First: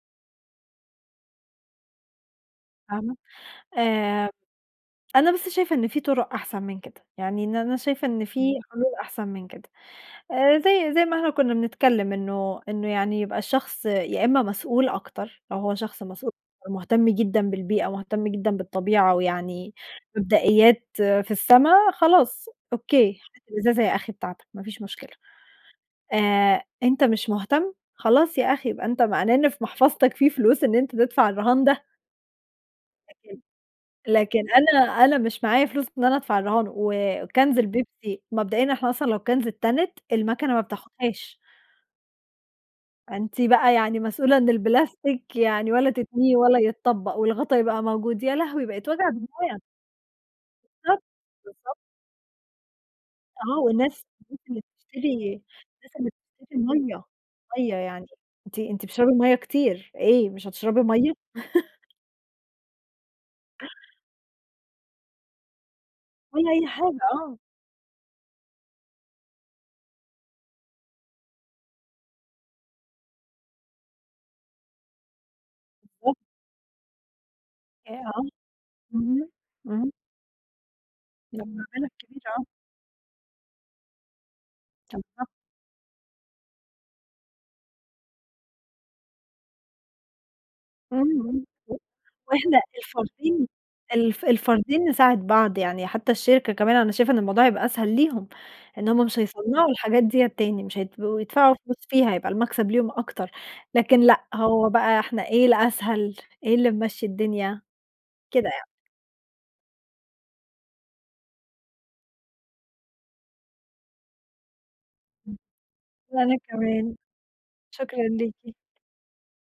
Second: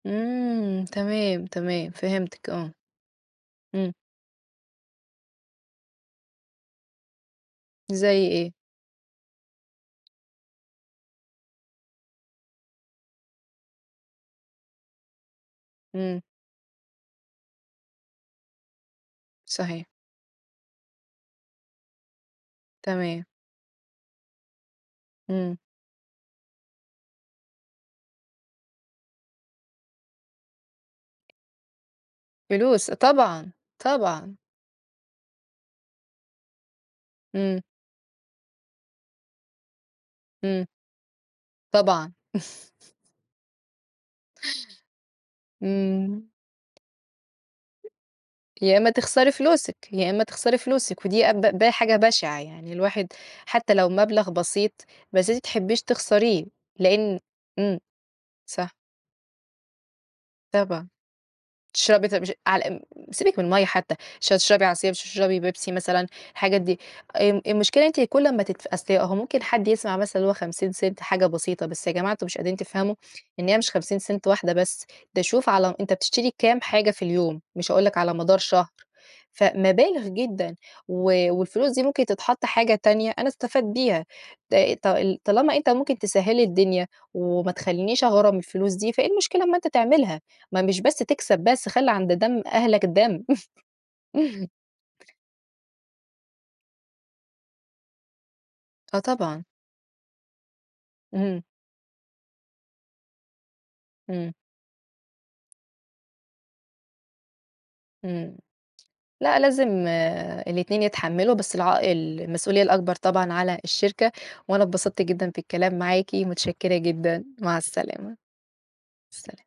إمم، تمام، تمام فهمتِك، آه فاهمة؟ إمم. آآ، أنا بس شايفة إن في طرق أحسن من كده، يعني إن أنا شايفة إن زَي في إيه؟ حلول أحسن من كده. آآ، زي زي ما إحنا كُنا بنتكلم إنه إنه يعني يبقى الشخص يا إما مسؤول أكتر، لو هو شخص إمم. مسؤ ومهتم جدًا بالبيئة، مهتم جدًا بالطبيعة، ويعني صحيح. مبدئيات في السما خلاص أوكي، تمام. [unintelligible] الإزازة يا أخي بتاعتك ما فيش مشكلة. إمم. آآ أنت مش مهتم، خلاص يا أخي يبقى أنت معناه إن في محفظتك في فلوس إن أنت تدفع الرهان ده. فلوس، لكن طبعًا، طبعًا. لكن أنا أنا مش معايا فلوس إن أنا أدفع الرهان، وكانز إمم. البيبسي مبدئيًا إحنا أصلًا لو كانز اتتنت، المكنة ما إمم. بتاخدهاش. طبعًا. أنتِ بَقى يعني مسؤولة إن البلاستيك يعني ولا إمم. تتنيه، ولا يتطبق، والغطا يبقى موجود، يا لهوي، يا بَقِت إما وجع تخسري دماغ! فلوسِك، يا إما تخسري بالضبط، فلوسِك، ودي أب ب بالضبط. حاجة بشعة يعني، الواحد آه، حتى لو والناس مبلغ [unintelligible] بسيط بس تشتري أنتِ تحبيش الناس اللي تخسريه، بتشتري المَيّة، لأن المَيّة إمم، يعني أنتِ صح. أنتِ بتشربي المَيّة كتير، إيه مش هتشربي طبعًا مَيّة؟ تشربي طب [unintelligible] على م سيبِك من المَيّة حتى، مش هتشربي عصير، مش هتشربي بيبسي مثلًا، ولا الحاجات أي دي، حاجة، آه. آمم آآ المشكلة إن أنتِ كل أما تدف أصل هو ممكن حد يسمع مثلًا اللي هو ¢50 حاجة بسيطة، بس يا جماعة أنتم مش قادرين تفهموا إن هي مش ¢50 واحدة بس، ده شوف على أنت [unintelligible] بتشتري كام حاجة في اليوم، مش هاقول لك على ياه! مدار شهر، اهم إمم. فمَبالغ جدًا و ده والفلوس دي بمبالغ ممكن كبيرة، تتحط آه. حاجة تانية أنا استفاد بيها، ط طل [unintelligible] طالما أنت ممكن تسهِّل لي الدنيا، وما تخلينش أغرم الفلوس دي، فإيه المشكلة أما أنت تعملها؟ ما مش بس إمم، تكسب إمم بس [unintelligible] خلي عند دم وإحنا أهلك دم. الفردين الف الفردين نساعد بعض، يعني حتى الشركة كمان أنا شايفة إن الموضوع هيبقى أسهل ليهم، إن آه، هُم مش طبعًا. هيصنعوا الحاجات ديّة تاني، مش هيبقوا اهم. يدفعوا فلوس فيها، هيبقى المكسب ليهم أكتر. لكن لأ إمم. هو بَقى إحنا إيه الأسهل؟ إيه اللي ممشي الدنيا؟ إمم، كده يعني. لأ لازم الاتنين يتحملوا بس العائ المسؤولية الأكبر طبعًا على الشركة، وأنا اتبسطت جدًا في [unintelligible] الكلام معاكِ، وأنا متشكرة كمان، جدًا، مع شكرًا السلامة. ليكِ. سلام.